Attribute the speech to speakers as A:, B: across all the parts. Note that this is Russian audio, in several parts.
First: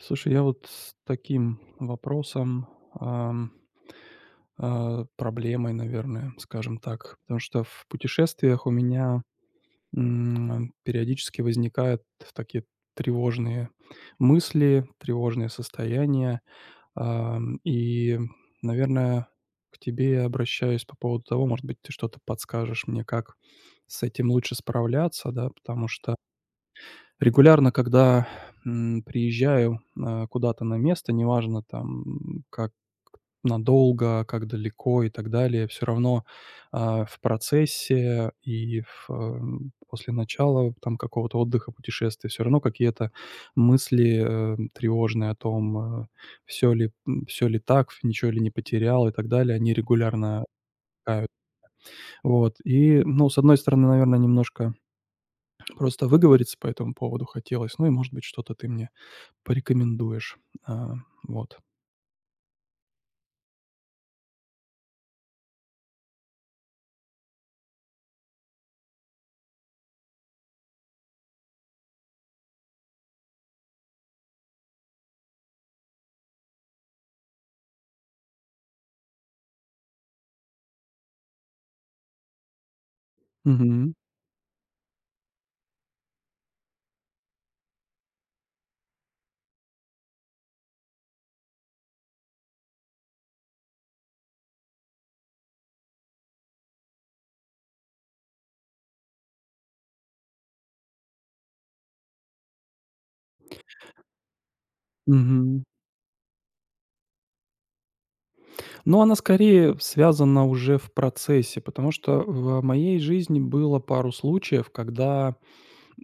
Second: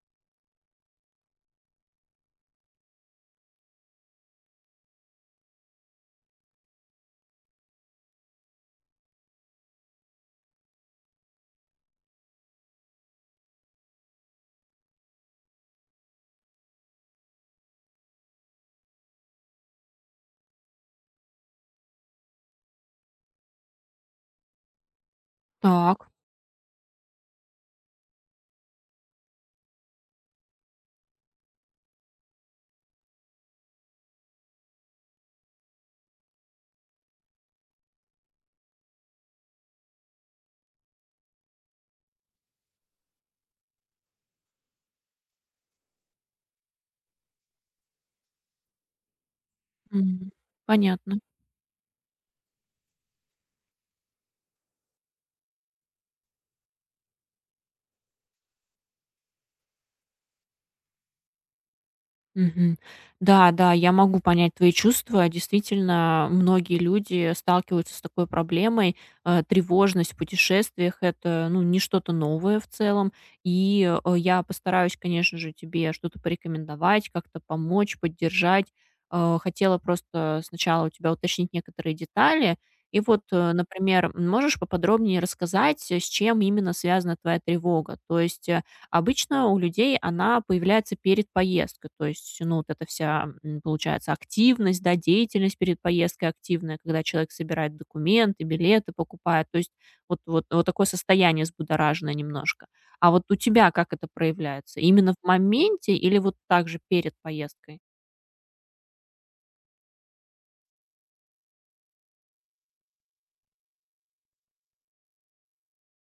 A: Слушай, я вот с таким вопросом, ам, проблемой, наверное, скажем так. Потому что в путешествиях у меня периодически возникают такие тревожные мысли, тревожные состояния. И, наверное, к тебе я обращаюсь по поводу того, может быть, ты что-то подскажешь мне, как с этим лучше справляться, да. Потому
B: Так,
A: что регулярно, когда приезжаю, куда-то на место, неважно там как надолго, как далеко и так далее, все равно, в процессе и после начала там какого-то отдыха, путешествия все равно какие-то мысли, тревожные о том, все ли так, ничего ли не потерял и так далее, они
B: мгм.
A: регулярно
B: Понятно.
A: мелькают. Вот и, ну, с одной стороны, наверное, немножко просто выговориться по этому поводу хотелось, ну и, может быть, что-то ты мне порекомендуешь. А, вот.
B: Мгм. Да, да, я могу понять твои чувства. Действительно, многие люди сталкиваются с такой проблемой. Тревожность в путешествиях- это, ну, не что-то новое в целом. И, я постараюсь, конечно же, тебе что-то порекомендовать, как-то помочь, поддержать. Хотела просто сначала у тебя уточнить некоторые детали. И вот,
A: Мгм.
B: например, можешь поподробнее рассказать, с чем именно связана твоя тревога? То есть, обычно у людей она появляется перед поездкой. То есть, ну, вот эта вся, получается, активность, да, деятельность перед поездкой активная, когда человек собирает документы, билеты покупает. То есть вот, вот, вот такое состояние взбудораженное немножко. А вот у тебя как это проявляется? Именно в
A: Мгм.
B: моменте или вот так же перед поездкой?
A: Но она скорее связана уже в процессе, потому что в моей жизни было пару случаев, когда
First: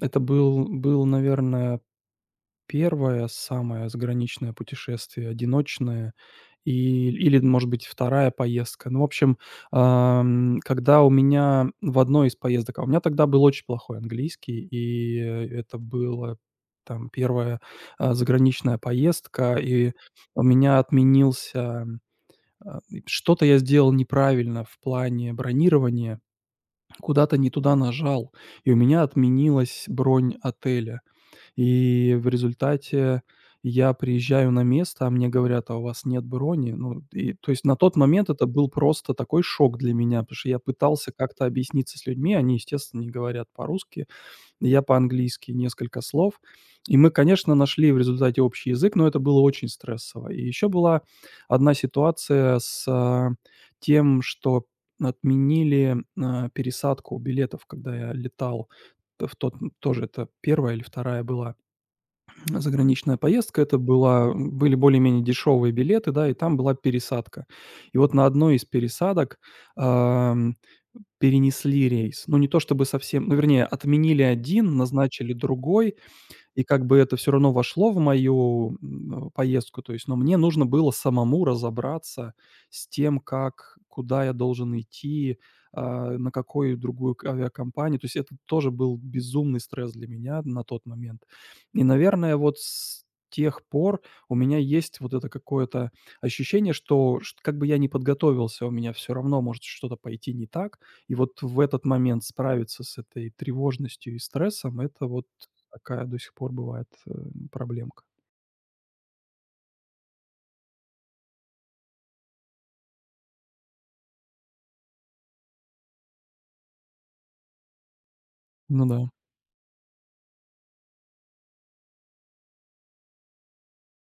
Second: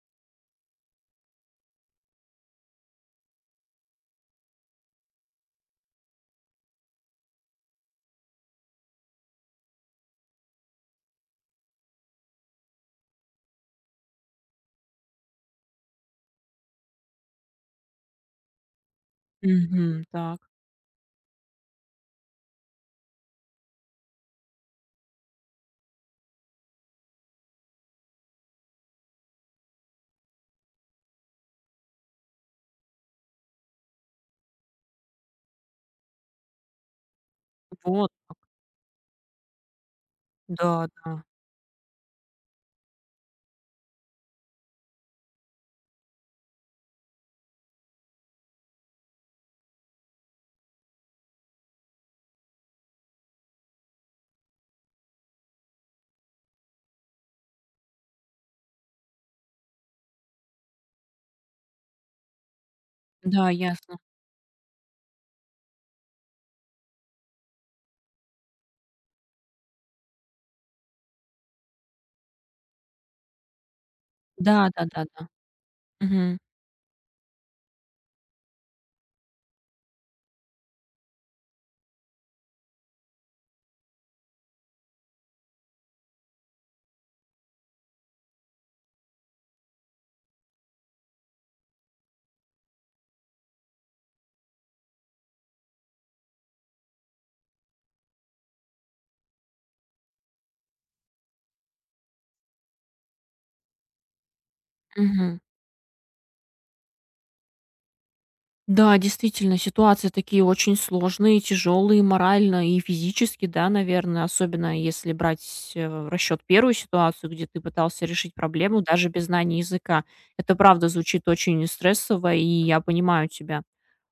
A: это был, наверное, первое самое заграничное путешествие, одиночное, или, может быть, вторая поездка. Ну, в общем, когда у меня в одной из поездок, а у меня тогда был очень плохой английский, и это было там первая заграничная поездка, и
B: Мгм. Так.
A: у меня отменился, и что-то я сделал неправильно в плане бронирования, куда-то не туда нажал, и у меня отменилась бронь отеля. И в результате я приезжаю на место, а мне говорят: «А у вас нет брони?» Ну, и то есть на тот
B: Вот
A: момент
B: как.
A: это был просто такой шок для меня, потому что я
B: Да,
A: пытался
B: да.
A: как-то объясниться с людьми. Они, естественно, не говорят по-русски, я по-английски несколько слов. И мы, конечно, нашли в результате общий язык, но это было очень стрессово. И еще была одна ситуация с тем, что отменили пересадку билетов, когда я летал. Т в тот тоже это первая или вторая была заграничная
B: Да,
A: поездка. Это
B: ясно.
A: была были более-менее дешевые билеты, да, и там была пересадка. И вот на одной из пересадок, ам, перенесли рейс. Ну, не то чтобы совсем, ну, вернее, отменили
B: Да,
A: один,
B: да-да-да.
A: назначили другой.
B: Мгм.
A: И как бы это все равно вошло в мою поездку, то есть, но мне нужно было самому разобраться с тем, как, куда я должен идти, на какую другую к авиакомпанию. То есть это тоже был безумный стресс для меня на тот момент. И, наверное, вот с тех пор у меня есть вот это какое-то ощущение, что шт как бы я не подготовился, у меня все равно может что-то пойти не так. И вот в этот момент справиться с этой тревожностью и стрессом — это вот
B: Мгм.
A: такая до сих пор бывает, проблемка.
B: Да, действительно, ситуации такие очень сложные, тяжелые морально и физически, да, наверное, особенно если брать в расчет первую ситуацию, где ты пытался решить проблему
A: Ну да,
B: даже без знания языка. Это правда звучит очень стрессово, и я понимаю тебя.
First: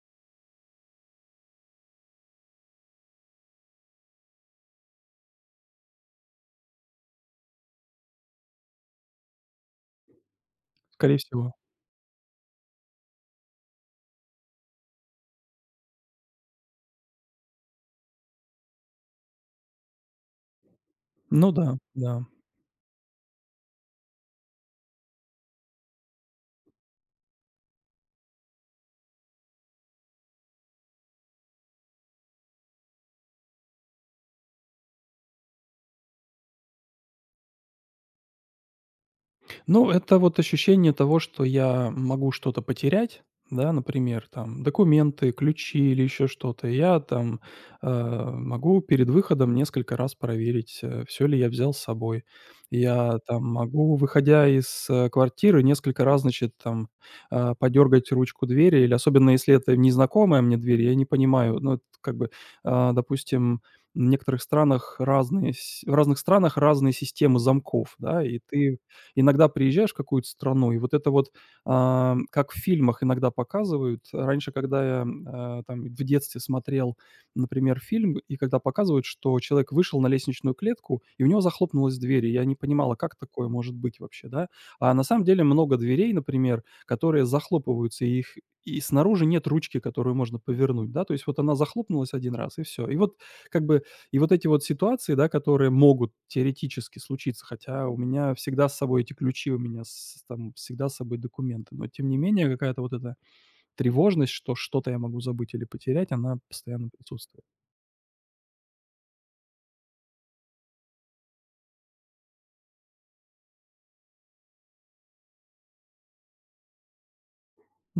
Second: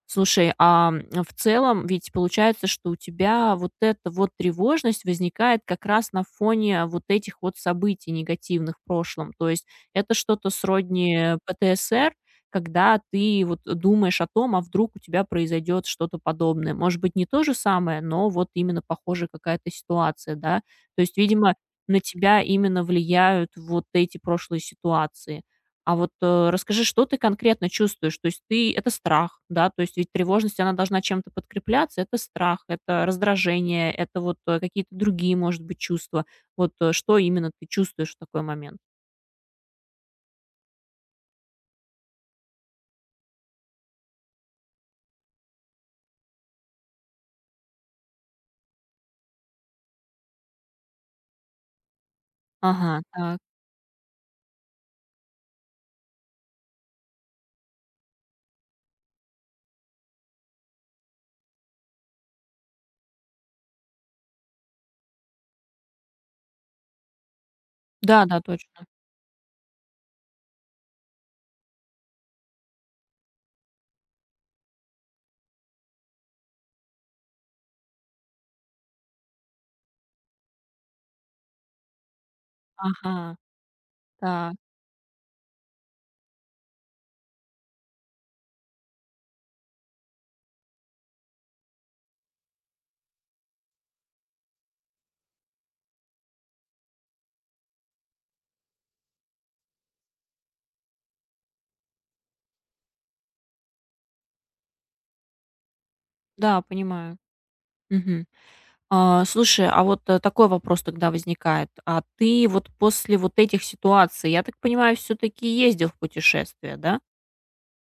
B: Слушай, в целом ведь получается, что у тебя вот эта вот тревожность возникает как раз на фоне вот этих вот событий негативных в прошлом. То есть это что-то
A: скорее
B: сродни
A: всего.
B: ПТСР, когда ты вот думаешь о том, а вдруг у тебя произойдет что-то подобное. Может быть, не то же самое, но вот именно похожая какая-то ситуация, да? То есть,
A: Ну
B: видимо,
A: да,
B: на
A: да.
B: тебя именно влияют вот эти прошлые ситуации. А вот, расскажи, что ты конкретно чувствуешь? То есть ты это страх, да? То есть ведь тревожность, она должна чем-то подкрепляться. Это страх, это раздражение, это вот, какие-то другие, может быть, чувства. Вот, что именно ты чувствуешь в такой момент?
A: Ну, это вот ощущение того, что я могу что-то потерять, да, например, там документы, ключи или еще что-то. И я там могу перед выходом несколько раз проверить, все ли я взял с собой.
B: Ага,
A: Я
B: так.
A: там могу, выходя из квартиры, несколько раз, значит, там подергать ручку двери, или особенно если это незнакомая мне дверь, я не понимаю, ну, это как бы, допустим, в некоторых странах разные, в разных странах разные системы замков, да, и
B: Да-да,
A: ты
B: точно.
A: иногда приезжаешь в какую-то страну, и вот это вот, как в фильмах иногда показывают. Раньше, когда я там в детстве смотрел, например, фильм, и когда показывают, что человек вышел на лестничную клетку, и у него захлопнулась дверь, и я не понимала, как
B: Ага,
A: такое может быть вообще, да.
B: так.
A: А на самом деле много дверей, например, которые захлопываются, и их и снаружи нет ручки, которую можно повернуть, да. То есть вот она захлопнулась один раз, и все. Как бы и вот эти вот ситуации, да, которые могут теоретически случиться, хотя у меня всегда с собой эти ключи, у меня с там всегда с собой документы, но тем не менее какая-то вот эта тревожность, что что-то я могу забыть или потерять, она
B: Да,
A: постоянно
B: понимаю.
A: присутствует.
B: Мгм. А, слушай, а вот, такой вопрос тогда возникает. А ты вот после вот этих ситуаций, я так понимаю, все таки ездил в путешествие, да?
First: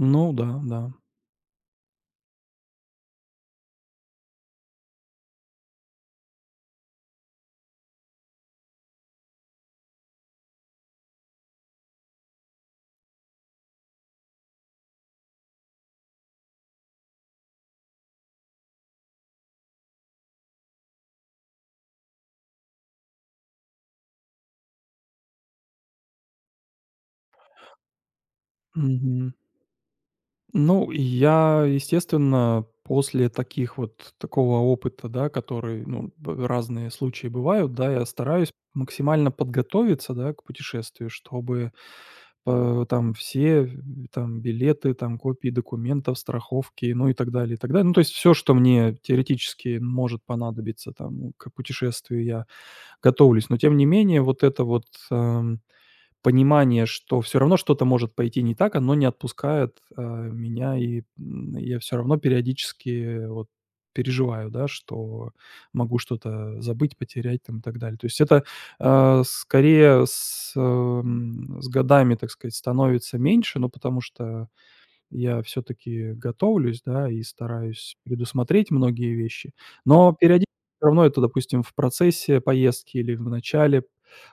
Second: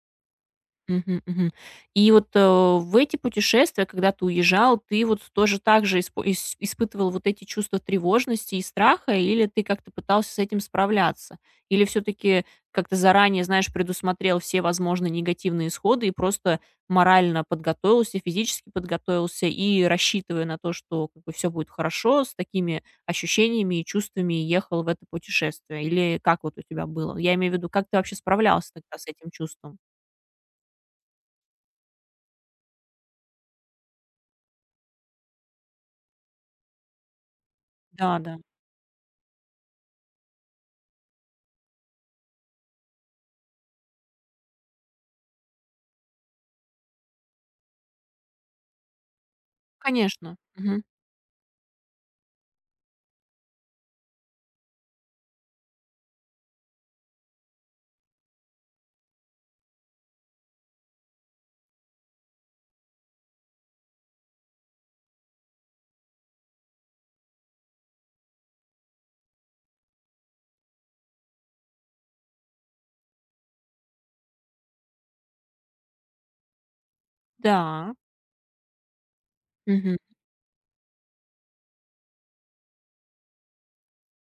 A: Ну да, да.
B: Мгм, мгм. И вот, в эти путешествия, когда ты уезжал, ты вот тоже так же испытывал вот эти чувства тревожности и страха, или ты как-то пытался с этим справляться? Или все таки как-то заранее, знаешь, предусмотрел все возможные негативные исходы и просто морально подготовился, физически подготовился, и, рассчитывая на то, что как бы все будет хорошо, с такими ощущениями и чувствами ехал в это путешествие? Или как вот у тебя было? Я имею в виду, как ты вообще справлялся тогда с этим чувством?
A: Ну, я, естественно, после таких вот такого опыта, да, который, ну, б разные случаи бывают, да, я
B: Да-да.
A: стараюсь максимально подготовиться, да, к путешествию, чтобы там все, там билеты, там копии документов, страховки, ну и так далее, и так далее. Ну, то есть все, что мне теоретически может
B: Конечно. Мгм.
A: понадобиться там к путешествию, я готовлюсь. Но тем не менее, вот это вот, эм понимание, что все равно что-то может пойти не так, оно не отпускает, меня, и, я все равно периодически вот переживаю, да, что могу что-то забыть, потерять там и так далее. То есть это, скорее с годами, так сказать, становится меньше, ну, потому что, я все таки готовлюсь, да, и
B: Да.
A: стараюсь предусмотреть многие вещи.
B: Мгм.
A: Но периодически все равно это, допустим, в процессе поездки или в начале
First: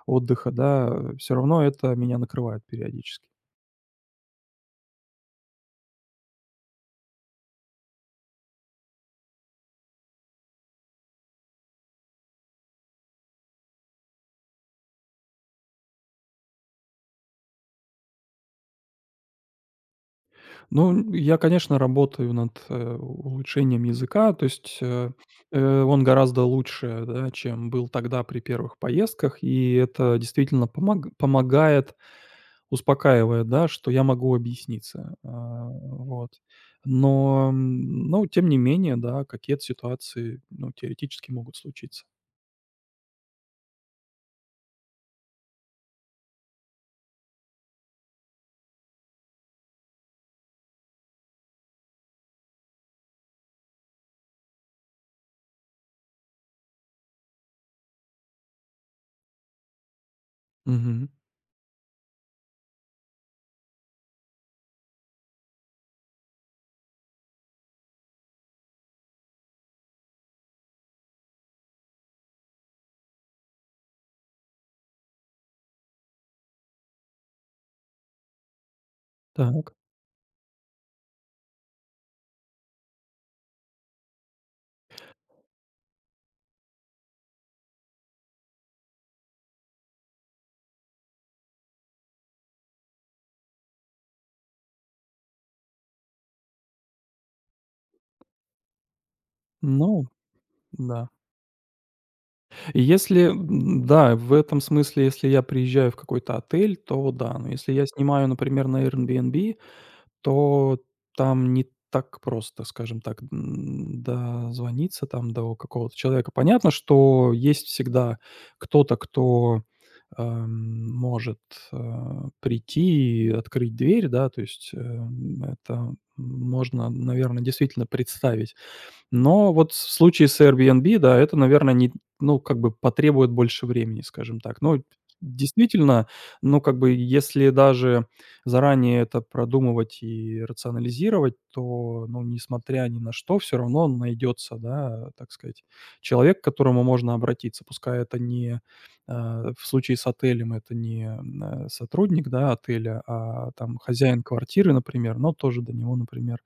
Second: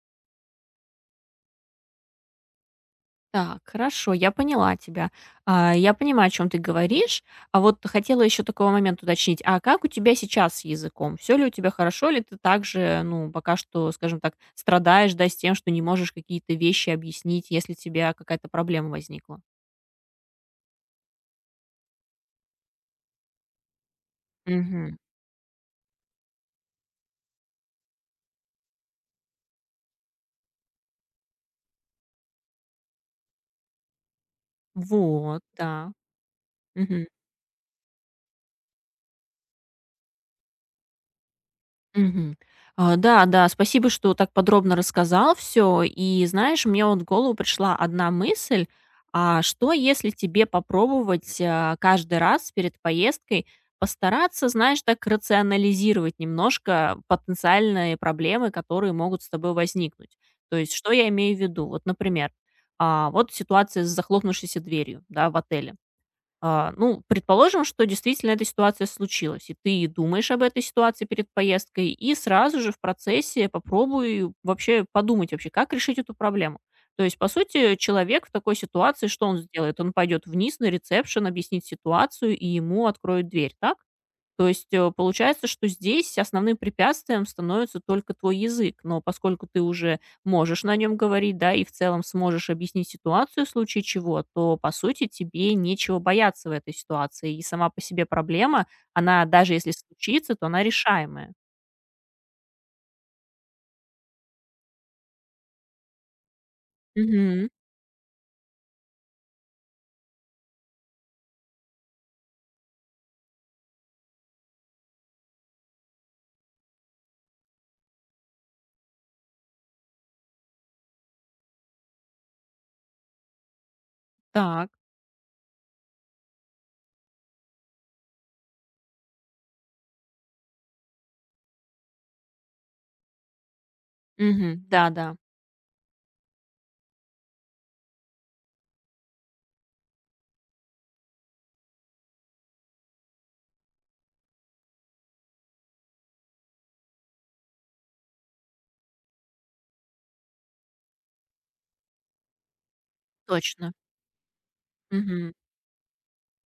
A: отдыха, да, все равно это меня накрывает периодически.
B: Так, хорошо, я поняла тебя. А, я понимаю, о чем ты говоришь. А вот хотела еще такой момент уточнить. А как у тебя сейчас с языком? Все ли у тебя хорошо? Или ты также, ну, пока что, скажем так, страдаешь, да, с тем, что не можешь какие-то вещи объяснить, если у тебя какая-то проблема возникла?
A: Ну, я, конечно, работаю над улучшением языка, то есть,
B: Мгм.
A: он гораздо лучше, да, чем был тогда при первых поездках, и это действительно помаг помогает, успокаивает, да, что я могу объясниться.
B: Вот, да.
A: Вот.
B: Мгм.
A: Но тем не менее, да, какие-то ситуации, ну, теоретически могут случиться.
B: Мгм. А, да, да, спасибо, что так подробно рассказал все. И знаешь, мне вот в голову пришла одна мысль: а что, если тебе попробовать, каждый раз перед поездкой постараться, знаешь, так рационализировать немножко потенциальные проблемы, которые могут с тобой возникнуть? То есть, что
A: Мгм.
B: я имею в виду? Вот, например, вот ситуация с захлопнувшейся дверью, да, в отеле. А, ну, предположим, что действительно эта ситуация случилась, и ты думаешь об этой ситуации перед поездкой, и сразу же в процессе попробуй вообще подумать вообще, как решить эту проблему. То есть, по сути, человек в такой ситуации, что он
A: Так,
B: сделает? Он пойдет вниз на ресепшн, объяснит ситуацию, и ему откроют дверь, так? То есть, получается, что здесь основным препятствием становится только твой язык. Но поскольку ты уже можешь на нем говорить, да, и в целом сможешь объяснить ситуацию в случае чего, то, по сути, тебе нечего бояться в этой ситуации. И сама по себе проблема, она даже если
A: ну
B: случится, то она
A: да.
B: решаемая.
A: И если да, в этом смысле, если я приезжаю в какой-то отель, то да. Но
B: Мгм.
A: если я снимаю, например, на Airbnb, то там не так просто, скажем так, дозвониться там до какого-то человека. Понятно, что есть всегда кто-то, кто, может, э, прийти и открыть дверь, да, то есть,
B: Так.
A: это можно, наверное, действительно представить. Но вот в случае с Airbnb, да, это, наверное, не ну, как бы потребует больше времени, скажем так.
B: Мгм.
A: Но
B: Да-да.
A: действительно, ну, как бы, если даже заранее это продумывать и рационализировать, то, ну, несмотря ни на что, все равно найдется, да, так сказать, человек, к которому можно обратиться. Пускай это не, в случае с отелем это не, сотрудник, да, отеля, а
B: Точно.
A: там хозяин квартиры, например, но
B: Мгм.
A: тоже до него, например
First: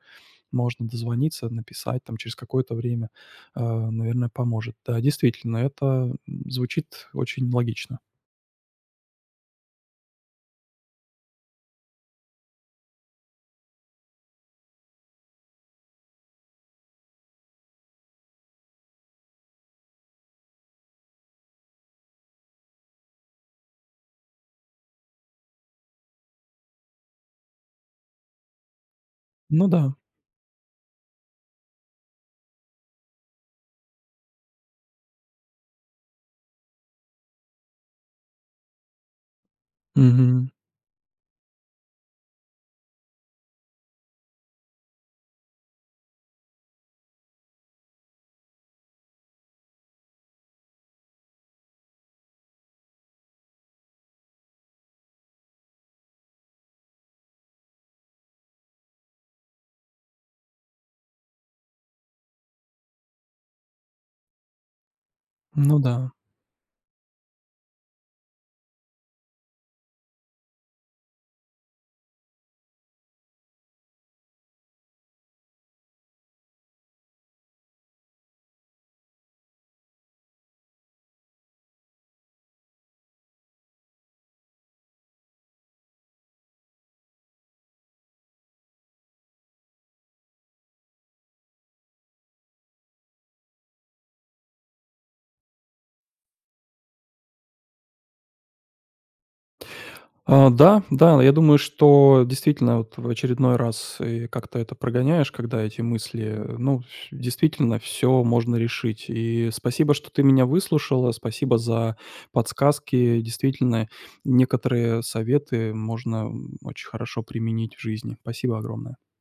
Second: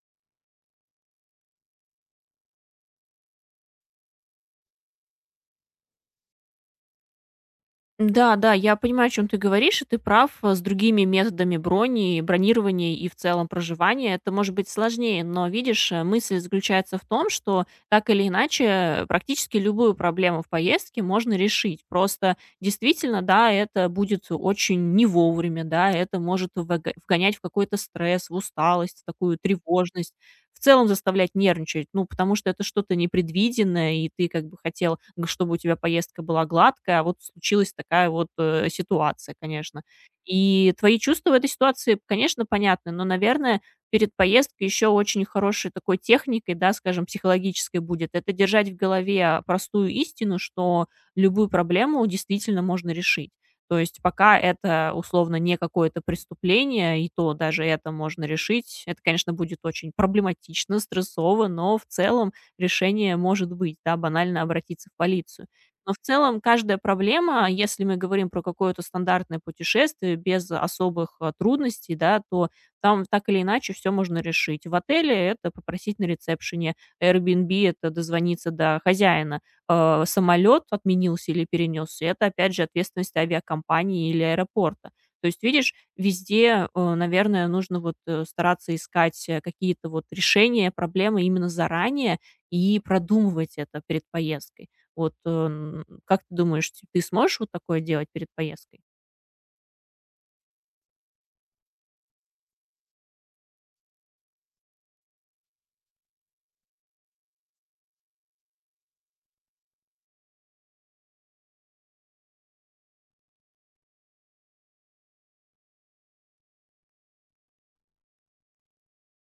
A: можно дозвониться, написать там через какое-то время, наверное, поможет. Да, действительно, это звучит очень логично.
B: Да, да, я понимаю, о чем ты говоришь, и ты прав. С другими методами брони, бронирования и в целом проживания это может быть сложнее, но видишь, мысль заключается в том, что так или иначе практически любую проблему в поездке можно решить. Просто действительно, да, это будет очень не вовремя, да, это может вгонять в какой-то стресс, в усталость, в такую
A: Ну да.
B: тревожность, в целом заставлять нервничать. Ну, потому что это что-то непредвиденное, и ты как бы хотел, чтобы у тебя поездка была гладкая, а вот случилась такая вот ситуация, конечно.
A: Мгм.
B: И твои чувства в этой ситуации, конечно, понятны, но, наверное, перед поездкой еще очень хорошей такой техникой, да, скажем, психологической будет, это держать в голове простую истину, что любую проблему действительно можно решить. То есть пока это условно не какое-то преступление, и то даже это можно решить. Это, конечно, будет очень проблематично, стрессово, но в целом решение может быть, да, банально обратиться в полицию.
A: Ну
B: Но в
A: да.
B: целом каждая проблема, если мы говорим про какое-то стандартное путешествие без особых, трудностей, да, то там так или иначе все можно решить. В отеле это попросить на ресепшене, Airbnb- это дозвониться до хозяина, самолет отменился или перенесся, это, опять же, ответственность авиакомпании или аэропорта. То есть, видишь, везде, наверное, нужно вот стараться искать какие-то вот решения, проблемы именно заранее и продумывать это перед поездкой. Вот как ты думаешь, ты сможешь вот такое делать перед поездкой?
A: Да, да, я думаю, что действительно вот в очередной раз и как-то это прогоняешь, когда эти мысли, ну, ф действительно все можно решить. И спасибо, что ты меня выслушала, спасибо за подсказки. Действительно, некоторые советы можно очень хорошо применить в жизни. Спасибо огромное.